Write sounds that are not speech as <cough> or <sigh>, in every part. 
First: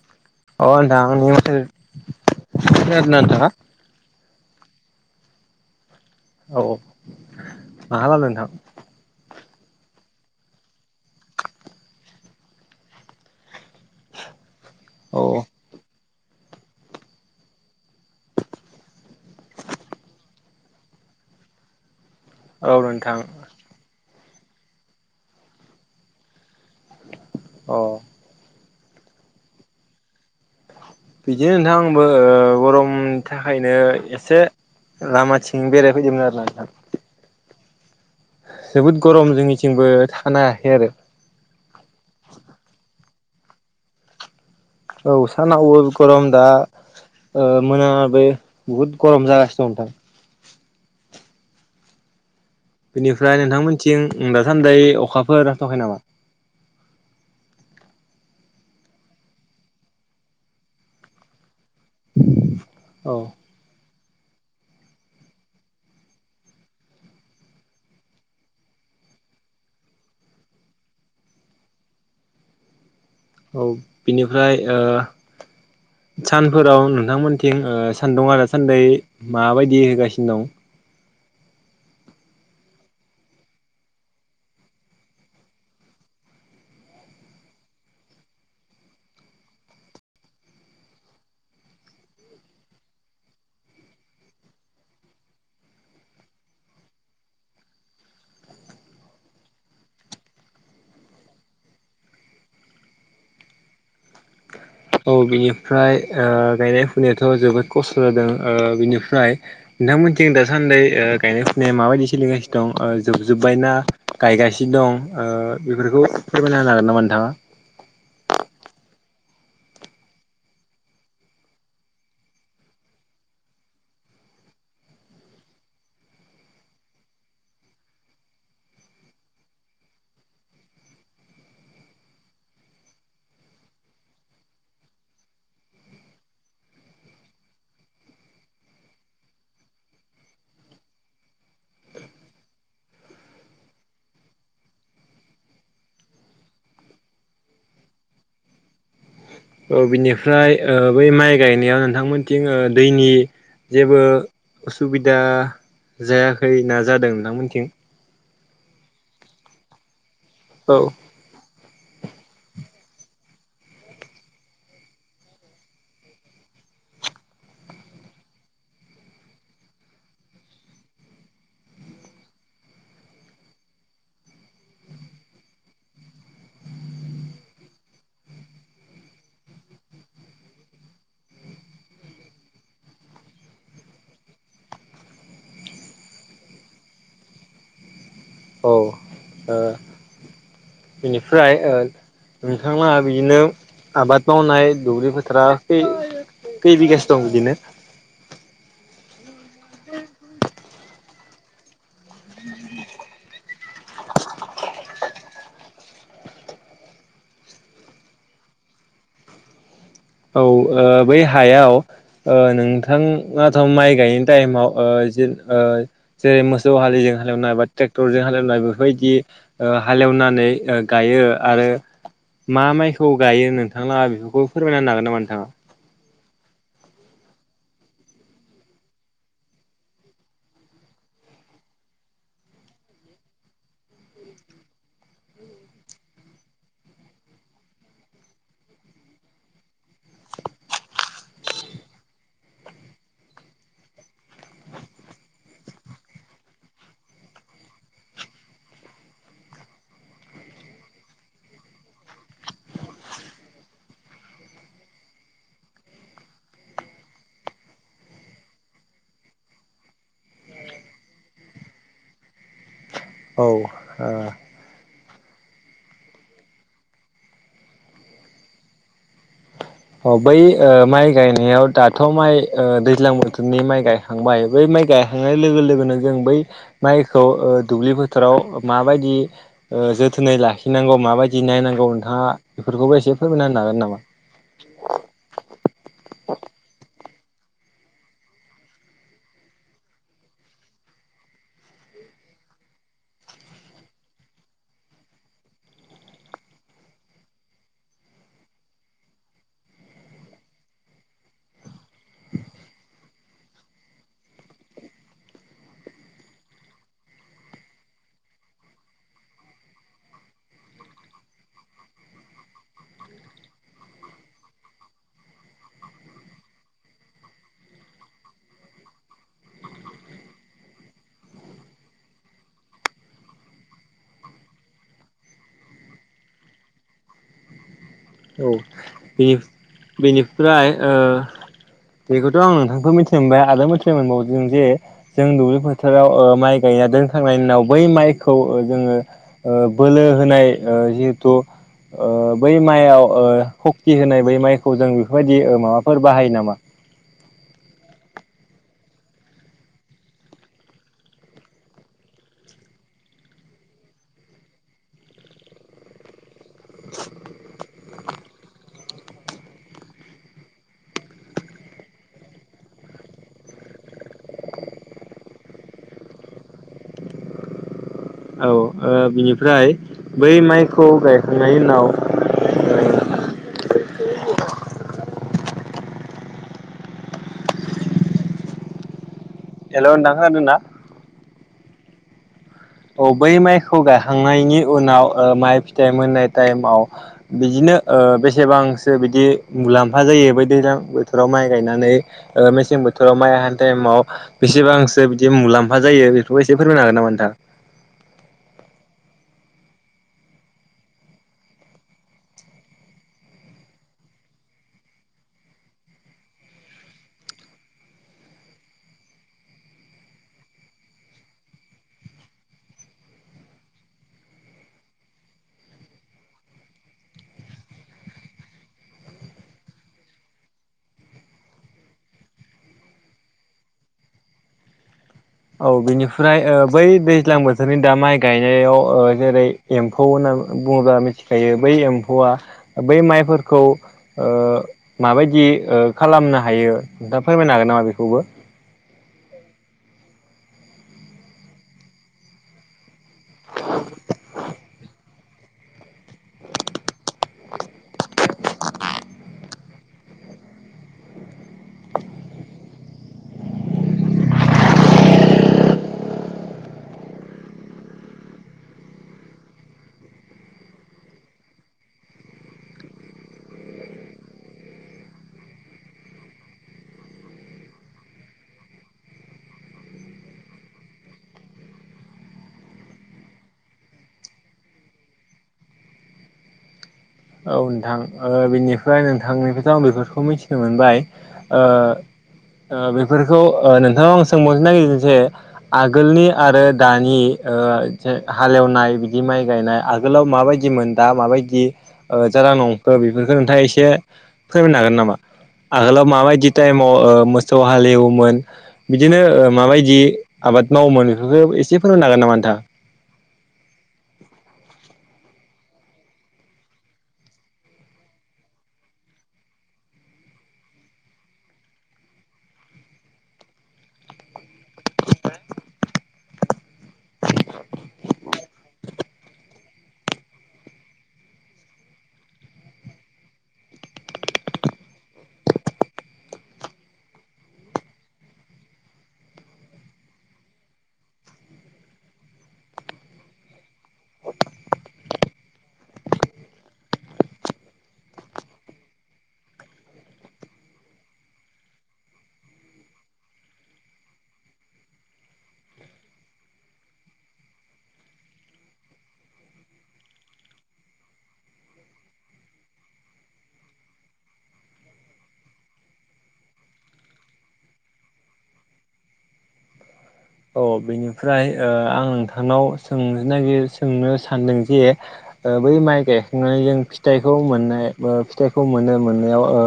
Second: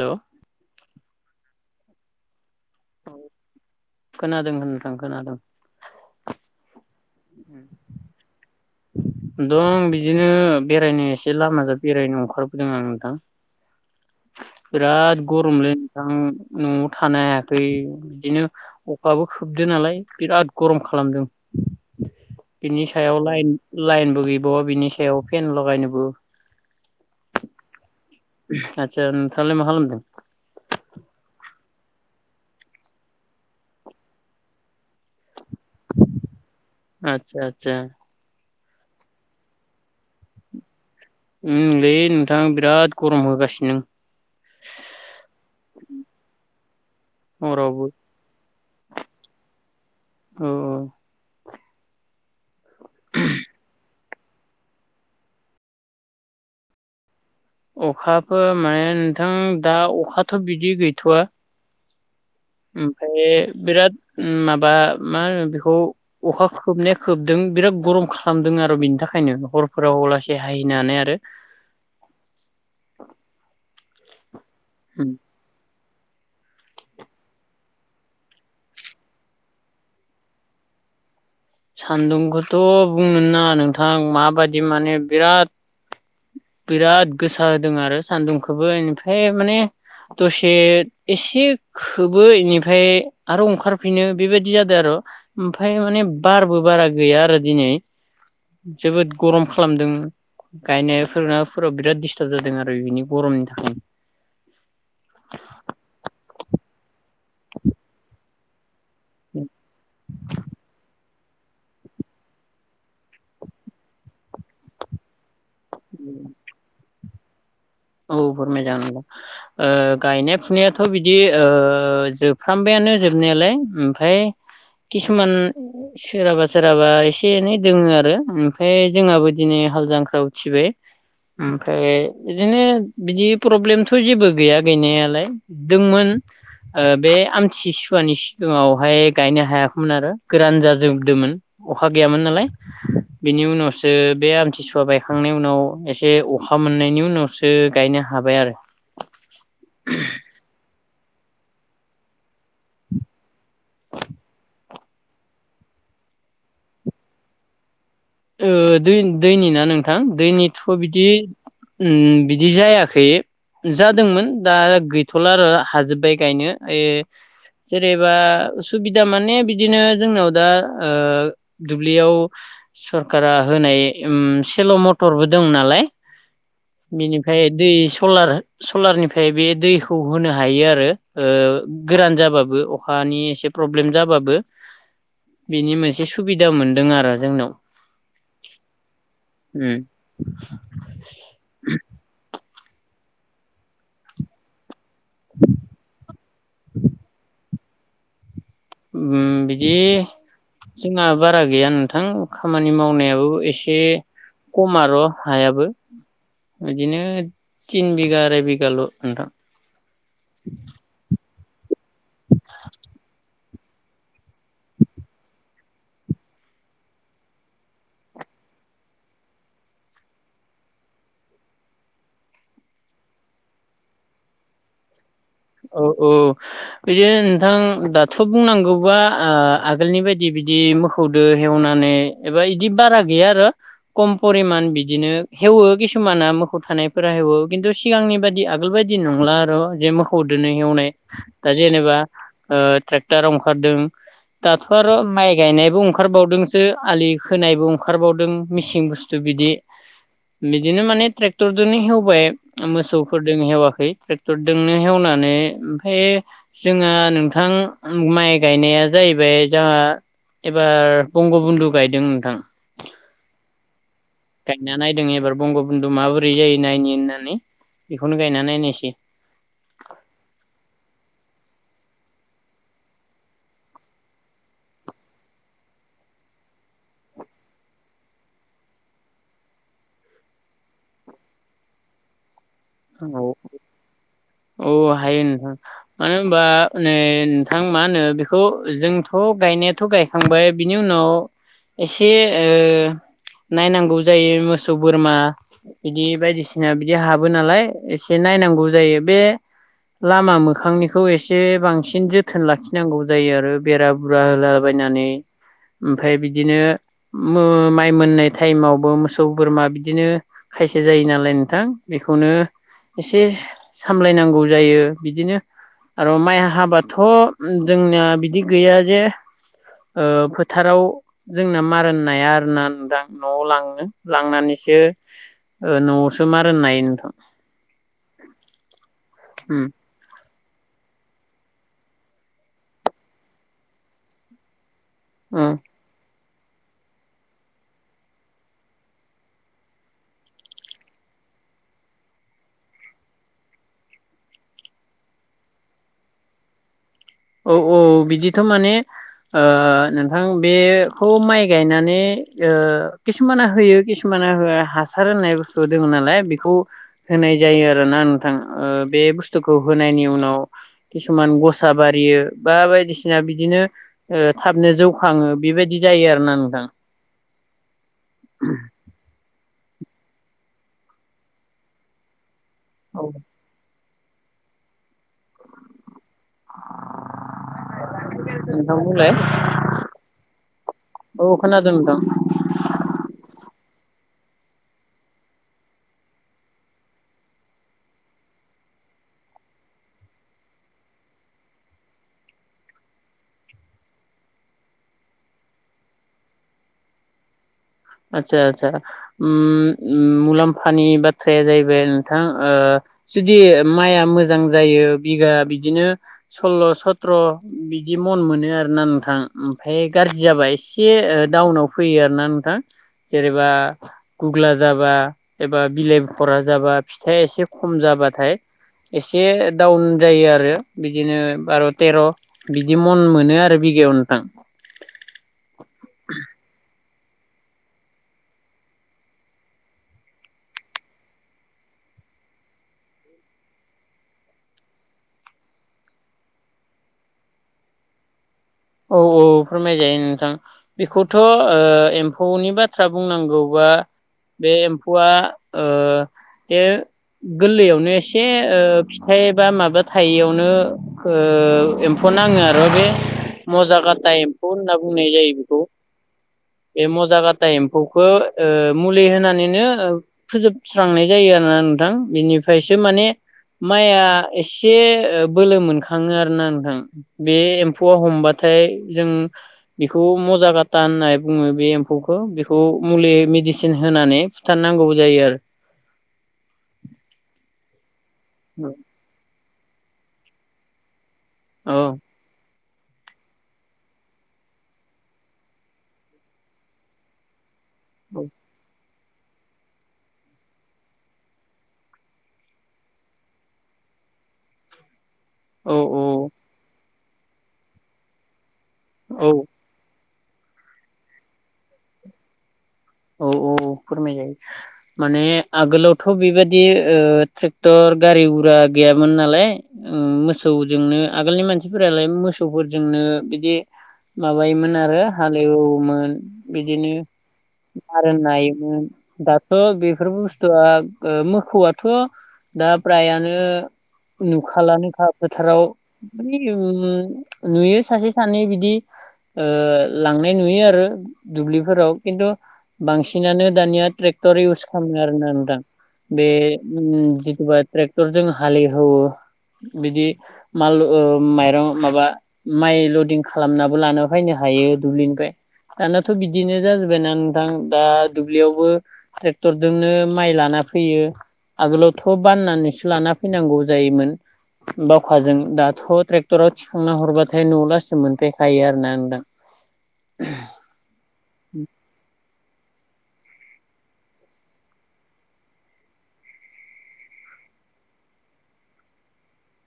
हेल' खोनदोंना नोंथाङा खोनादों होनदों खोनादों औ औ माहा खालामदों नोंथां? दं बिदिनो बेरायनो एसे लामाजों बेरायनो ओंखारबोदों आं नोंथां। औ बिराद गरमलै नोंथां। न'आव थानो हायाखै बिदिनो अखाबो खोबदों नालाय बिराद गरम खालामदों। औ बिनि नोंथां सायाव लाइन लाइनबो गैबाव बिनि सायाव फेन लगायनोबो अ आचा नोंथाङा लाय मा खामलामदों। बिदिनो नोंथां आंबो गरमनि थाखायनो एसे लामाथिं बेराय फैदोंमोन आरोना नोंथां अच्छा जोबोद गरम जोंनिथिंबो थानो हायाखै आरो ओम लै नोंथां बिराद गरम होगासिनो दं। औ सानावबो गरम दा ओ हरावबो मोनाबिलि बहुत गरम जगासिथार औ औ बेनिफ्राय नोंथांमोनथिं दासान्दै अखाफोर हथ'खायो नामा? अखाफोरो माने नोंथां दा अखाथ' बिदि गैथ'वा औ ओमफ्राय बिराद ओम माबा मा होनो बेखौ अखा खोबनाया खोबदों बिराद गरम खालामदों आरो बेनि था खायनो हरफोराव अलासे हाहैनो हानाय आरो औ बिनिफ्राय ओ सानफोराव नोंथांमोनथिं ओ सान्दुं दासान्दै माबायदि होगासिनो दं? सान्दुंखौथ' बुंना नोंथां माबायदि माने बिराद बिराद गोसा होदों आरो सान्दुंखौबो निफ्राय माने दसे एसे खोबो इनिफ्राय आरो ओंखारफिनो बेबायदि जादों आरो ओमफ्राय माने बारबो बारा गैया आरो दिनै। जोबोद गरम खालामदों। गायनायफोरा फोराव बिराद दिस्टार्ब जादों आरो बिनि गरमनि थाखायनो। औ बिनिफ्राय ओ गायनाय फुनायाथ' जोबोद खस्थ' जादों। ओ बिनि फ्राय नोंथांमोनथिं दासान्दै ओ गायनाय फुनाया माबायदि सोलिगासिनो दं ओ जोबजोब्बायना गायगासिनो दं ओ बेफोरखौ फोरमायना होनो हागोन नामा नोंथाङा? औ बर मोजां नांदों ओ गायनाय फुनायाथ' बिदि ओ जोबफ्रामबाया नो जोबनायालाय ओमफ्राय किसुमान सोरहाबा सोरहाबा एसे एनै दोङो आरो ओमफ्राय जोंहाबो दिनै हालजांख्रा उथिबाय ओमफ्राय बिदिनो बिदि प्रब्लेमथ' जेबो गैया गैनायालाय दोंमोन ओ बे आमथिसुवानि सिगांङावहाय गायनो हायाखैमोन आरो गोरान जाजोबदोंमोन अखा गैयामोन नालाय बिनि उनावसो बे आमथिसुवा बायखांनायनि उनाव एसे अखा मोननायनि उनावसो गायनो हाबाय आरो। औ बिनिफ्राय ओ बै माइ गायनायाव नोंथांमोनथिं ओ दैनि जेबो उसुबिदा जायाखै ना जादों नोंथांमोनथिं? ओ दै-दैनि ना नोंथां दैनिथ' औ बिदि उम बिदि जायाखै। जादोंमोन दा गैथ'ला आरो हाजोब्बाय गायनो ओइ जेरेबा उसुबिदा माने बिदिनो जोंनाव दा ओ दुब्लियाव सरखारा होनाय उम सेल' मथरबो दं नालाय बिनिफ्राय दै सलार-सलारनिफ्राय बे दैखौ होनो हायो आरो ओ ओ गोरान जाबाबो अखानि एसे प्रब्लेम जाबाबो बिनि मोनसे सुबिदा मोनदों आरो जोंनाव। औ ओ उम बेनिफ्राय ओ नोंथां लाहा बिदिनो आबाद मावनाय दुब्लि बोथोरा खै खै बिघासो दं बिदिनो? उम बिदि जोंहा बारा गैया नोंथां खामानि मावनायाबो एसे खमआर' हायाबो। बिदिनो तिन बिघा आराय बिघाल' नोंथां। औ ओ बै हायाव ओ नोंथांङाथ' माइ गायनो टाइमाव ओ जेन ओ जेरै जेरै मोसौ हालिजों हालेवनाय बा ट्रेक्टरजों हालेवनाय बेफोरबायदि ओ हालेवनानै ओ गायो आरो मा माइखौ गायो नोंथांलाहा बेफोरखौ फोरमायना होनो हागोन दा? औ औ बिदिनो नोंथां दाथ' बुंनांगौबा ओ आगोलनि बायदि बिदि मोसौ खौदो एवनानै एबा इदि बारा गैया आरो कम परिमान बिदिनो हेवो किसु माना मोखौ थानायफोरा हेवो खिन्थु सिगांनि बादि आगोल बायदि नंला आरो' जे मोख खौदोनो एवनाय दा जेनेबा ओ ट्रेक्टार अंखारदों दाथ' आर' माइ गायनायबो ओंखारबावदोंसो आलि खोनायबो अंखारबावदों मिसिं बुस्थु बिदि बिदिनो माने ट्रेक्टरदोनो हेवबाय मोसौफोरजों हेवाखै ट्रेक्टरजोंनो हेवनानै ओमफ्राय जोंहा नोंथां माइ गायनाया जाहैबाय जाहा एबार बंग' बन्दु गायदों नोंथां। औ ओ जों एबार बंग' बुनदु माबोरै जायो नायनि होननानै बेखौनो गायना नायनोसै। अ बै ओ माइ गायनायाव दाथ' माइ ओ दैज्लां बोथोरनि माइ गायखांबाय बै माइ गायखांनाय लोगो लोगोनो जों बै माइखौ ओ दुब्लि फोथोराव माबायदि ओ जोथोनै लाखिनांगौ माबायदि नायनांगौ नोंथांङा बेफोरखौबो एसे फोरमायना होनो हागोन नामा? अ हायो नोंथां मानोहोमबा ओइ नोंथां मा होनो बेखौ जोंथ' गायनायाथ' गायखांबाय बिनि उनाव एसे ओ नायनांगौ जायो मोसौ बोरमा बिदि बायदिसिना बिदि हाबो नालाय एसे नायनांगौ जायो बे लामा मोखांनिखौ एसे बां बांसिन जोथोन लाखिनांगौ जायो आरो बेरा बुरा होलाबायनानै ओमफ्राय बिदिनो माइ मोननाय टाइमावबो मोसौ बोरमा बिदिनो खायसे जायो नालाय नोंथां बेखौनो एसे सामलायनांगौ जायो बिदिनो आरो माइ हाबाथ' जोंनिया बिदि गैया जे ओ फोथाराव जोंना मारोन नाया आरोना नोंथां न'आव लाङो लांनानैसो बिसो न'आवसो मार नायोन नोंथां औ बे उम बेनि फ्राय ओ बेखौथ' आं नोंथांखौ मिथिनो मोनबाय आरो मिथिनो मोनबावदों जे जों उम दुब्लि बोथाराव ओ माइ गायना दोनखांनायनि उनाव बै माइखौ जोंङो बोलो होनाय ओ जिहेथु ओ बै मायाव ओ सक्ति होनाय बै माइखौ जों बेफोरबायदि माबाफोर बाहायो नामा। औ औ बिदिथ' माने नोंथां बेखौ माइ गायनानै किसुमाना होयो किसुमान हो हासार होननाय बुस्थु दङ नालाय बेखौ होनाय जायो आ नोंथां ओ बे मुथुसथु होननाय उनाव खिसुमान गसा बा रियो बा बायदिसिना बिदिनो थाबनो जौखाङो बेबायदि जायो आरोना नोंथां <inaudible> औ बिनिफ्राय बै माइखौ गायखांनायनि उनाव औ नोंथां बुंलाय हेलौ नोंथां खोनादों ना औ खोनादों <inaudible> औ बै माइखौ गायाखांनायनि उनाव माइ फिथाइ मोननाय टाइमाव बिदिनो ओ बेसेबांसो बिदि ओ मुलाम्फा जायो बोथोराव माइ गायनानै में मेसें बोथोराव माइ हानि टाइमाव बेसेबांसो बिदि मुलाम्फा जायो बेफोरखौ एसे फोरमायनो हागोन नामा नोंथां आतसा आतसा अम मुलाम्फानि बाथ्राया जाहैबाय नोंथां ओ जुदि माइआ मोजां जायो बिगा बिदिनो सल्ल' सथ्र' बि बिदि मन मोनो आरोना नोंथां ओमफ्राय गाज्रि जाबा एसे डाउनाव फैयो आरोना नोंथां जेनेबा गुग्ला जाबा एबा बिलाइभरा जाबा फिथाइ एसे खम खम जाबाथाय एसे दडाउन जायो आरो बिदिनो बार' तेर' बिदि मन मोनो आरो बि बिगायाव नोंथां औ बिनिफ्राय ओ बै दैज्लां बोथोरनि दा माइ गायनायाव जेरै एम्फौ होनना बुं ङोब्ला मिथिखायो बै एम्फौआ बै माइफोरखौ ओ माबायदि खालामनो हायो नों दा फोरमायनो हागोन नामा बेखौबो औ औ फोरमायजायो नोंथां बेखौथ ओ एम्फौनि बाथ्रा बुंनांगौबा बे एम्फौआ ओ बे गोरलैयावनो एसे फिथाइबा माबा थायियावनो एम्फौ नो आङो आरो बे मजाकाटा एम्फौ होनना बुंनाय जायो बेखौ बे मजा गाथा एम्फौखो मुलि होनानैनो फोजोबस्रांनाय जायो। आरोना नोंथां बिनिफ्रायसो माने माइया एसे बोलो मोनखाङो आरोना नोंथां बे एम्फौआ हमबा थाय जों बेखौ म'जा गाथा होननानै बुंङो बे एमफौखौ बेखौ मुलि मेदिसेन होनानै फुथारनांगौ जायो आरो औ नोंथां बेनिफ्राय नोंथांनिफ्रायथ' आं बेफोरखौ मिथिनो मोनबाय ओ औ ओ बेफोरखौ नोंथां आं सोंबावनोनो नागिरदों जे आगोलनि आरो दानि ओ हाल एवनाय बिदि माइ गायनाय आगोलाव माबायदिमोन दा माबायदि ओ जारां नंखो बेफोरखौ नोंथाङा एसे फोरमायनो हागोन नामा औ आगोलाव माबायदि टाइम ओ समाव मोसौ हालेवोमोन बिदिनो औ माबायदि आबाद मावोमोन एसे फोरमायनो हागोन नामा नोंथां औ औ औ फोरमाय जायो माने आगोलावथ' बेबाददि ओ ट्रेक्टर गा रि गुरा गैयामोन नालाय मोसौजोंनो आगोलनि मानसिफोरालाय मोसौफोरजोंनो बिदि माबायोमोन आरो हाल एवोमोन बिदिनो आरो नायोमोन दाथ बेफोर बुसथुया मोसौयाथ दा प्रायानो नुखाला नोखा फोथाराव माने ओ नुयो सासे सानै बिदि ओ लांनाय नुयो आरो दुब्लिफोराव खिनथु बांसिनानो दानिया ट्रेक्टर इउस खालामो आरोना नोंथां बे जिथुबा ट्रेक्टरजों हाल हेवो बिदि माल माइरं माबा माइ लदिं खालामनाबो लानो फैनो हाग थायो दुब्लिनिफ्राय दानाथ बिदिनो जाजोबबायना नों नथां दा दुब्लियावबो ट्रेक्टरजोंनो माइ लाना फैयो आगोलावथ बाननानैसो लाना फैनांगौ जायोमोन बावखाजों दाथ ट्रेक्टराव थिखांना हरबाथाय नआव लासे मोनफैखायो आरो ना नोंथां <inaudible> अ‌ बेनिफ्राय ओ आं नोंथां थां नाव सों नागिर सोंनो सानदों जे ओ बै माइ गायखांनानै जों फिथाइखौ खौ मोननाय ओ फिथाइखौ मोनो मोननायाव ओ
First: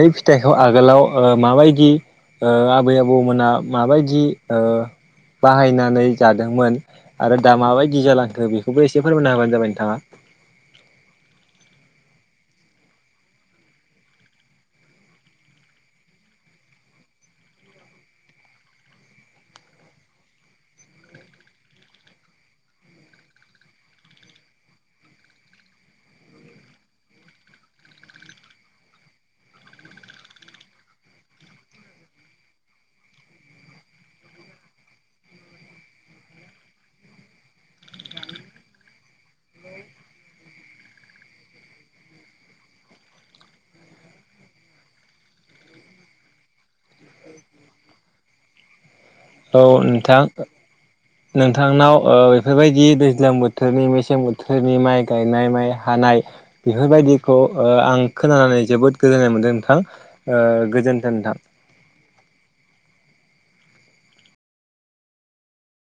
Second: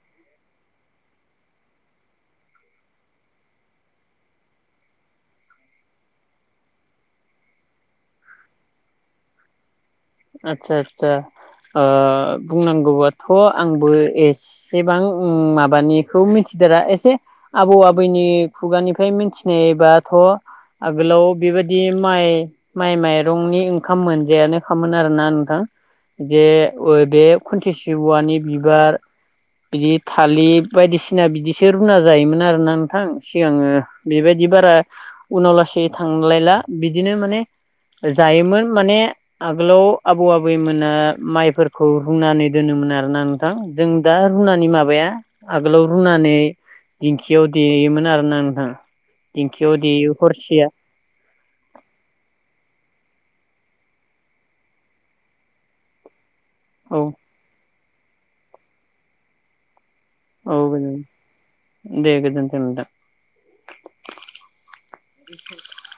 बै फिथाइखौ आगोलाव ओ माबायदि ओ आबै आबौमोनहा माबायदि ओ बाहायनानै जादोंमोन आरो दा माबायदि जालांखो बेखौबो एसे फोरमायना होबानो जाबाय नोंथाङा आतसा आतसा ओ बुंनांगौबाथ आंबो एसेबां माबानिखौ मिथि गिदिरा एसे आबौ आबैनि खुगानिफ्राय मिथिनायबाथ आगोलाव बेबायदि माइ माइ माइरंनि ओंखाम मोनजायानो खामोन आरोना नोंथां जे ओ बे खुनथिसि औवानि बिबार बे थालिर बायदिसिना बिदिसो रुना जायोमोन आरोना नोंथां सिगाङो बेबायदि दि बारा उनाव लासै थांलायला बिदिनो माने जायोमोन माने आगोलाव आबौ आबैमोना माइफोरखौ रुनानै दोनोमोन आरोना नोंथां जों दा रुनानै माबाया आगोलाव रुनानै दिंखियाव देयोमोन आरोना नोंथां औ दिंखियाव देयो नोंथां हरसेया नोंथांनाव ओ बेफोर बायदि दैज्लां बोथोरनि मेसें बोथोरनि माइ गायनाय माइ हानाय बेफोर औ बायदिखौ ओ आं खोनानानै जोबोद गोजोननाय मोनदों नोंथां औ गोजोन गोजोनथों नोंथां दे गोजोनथों नोंथां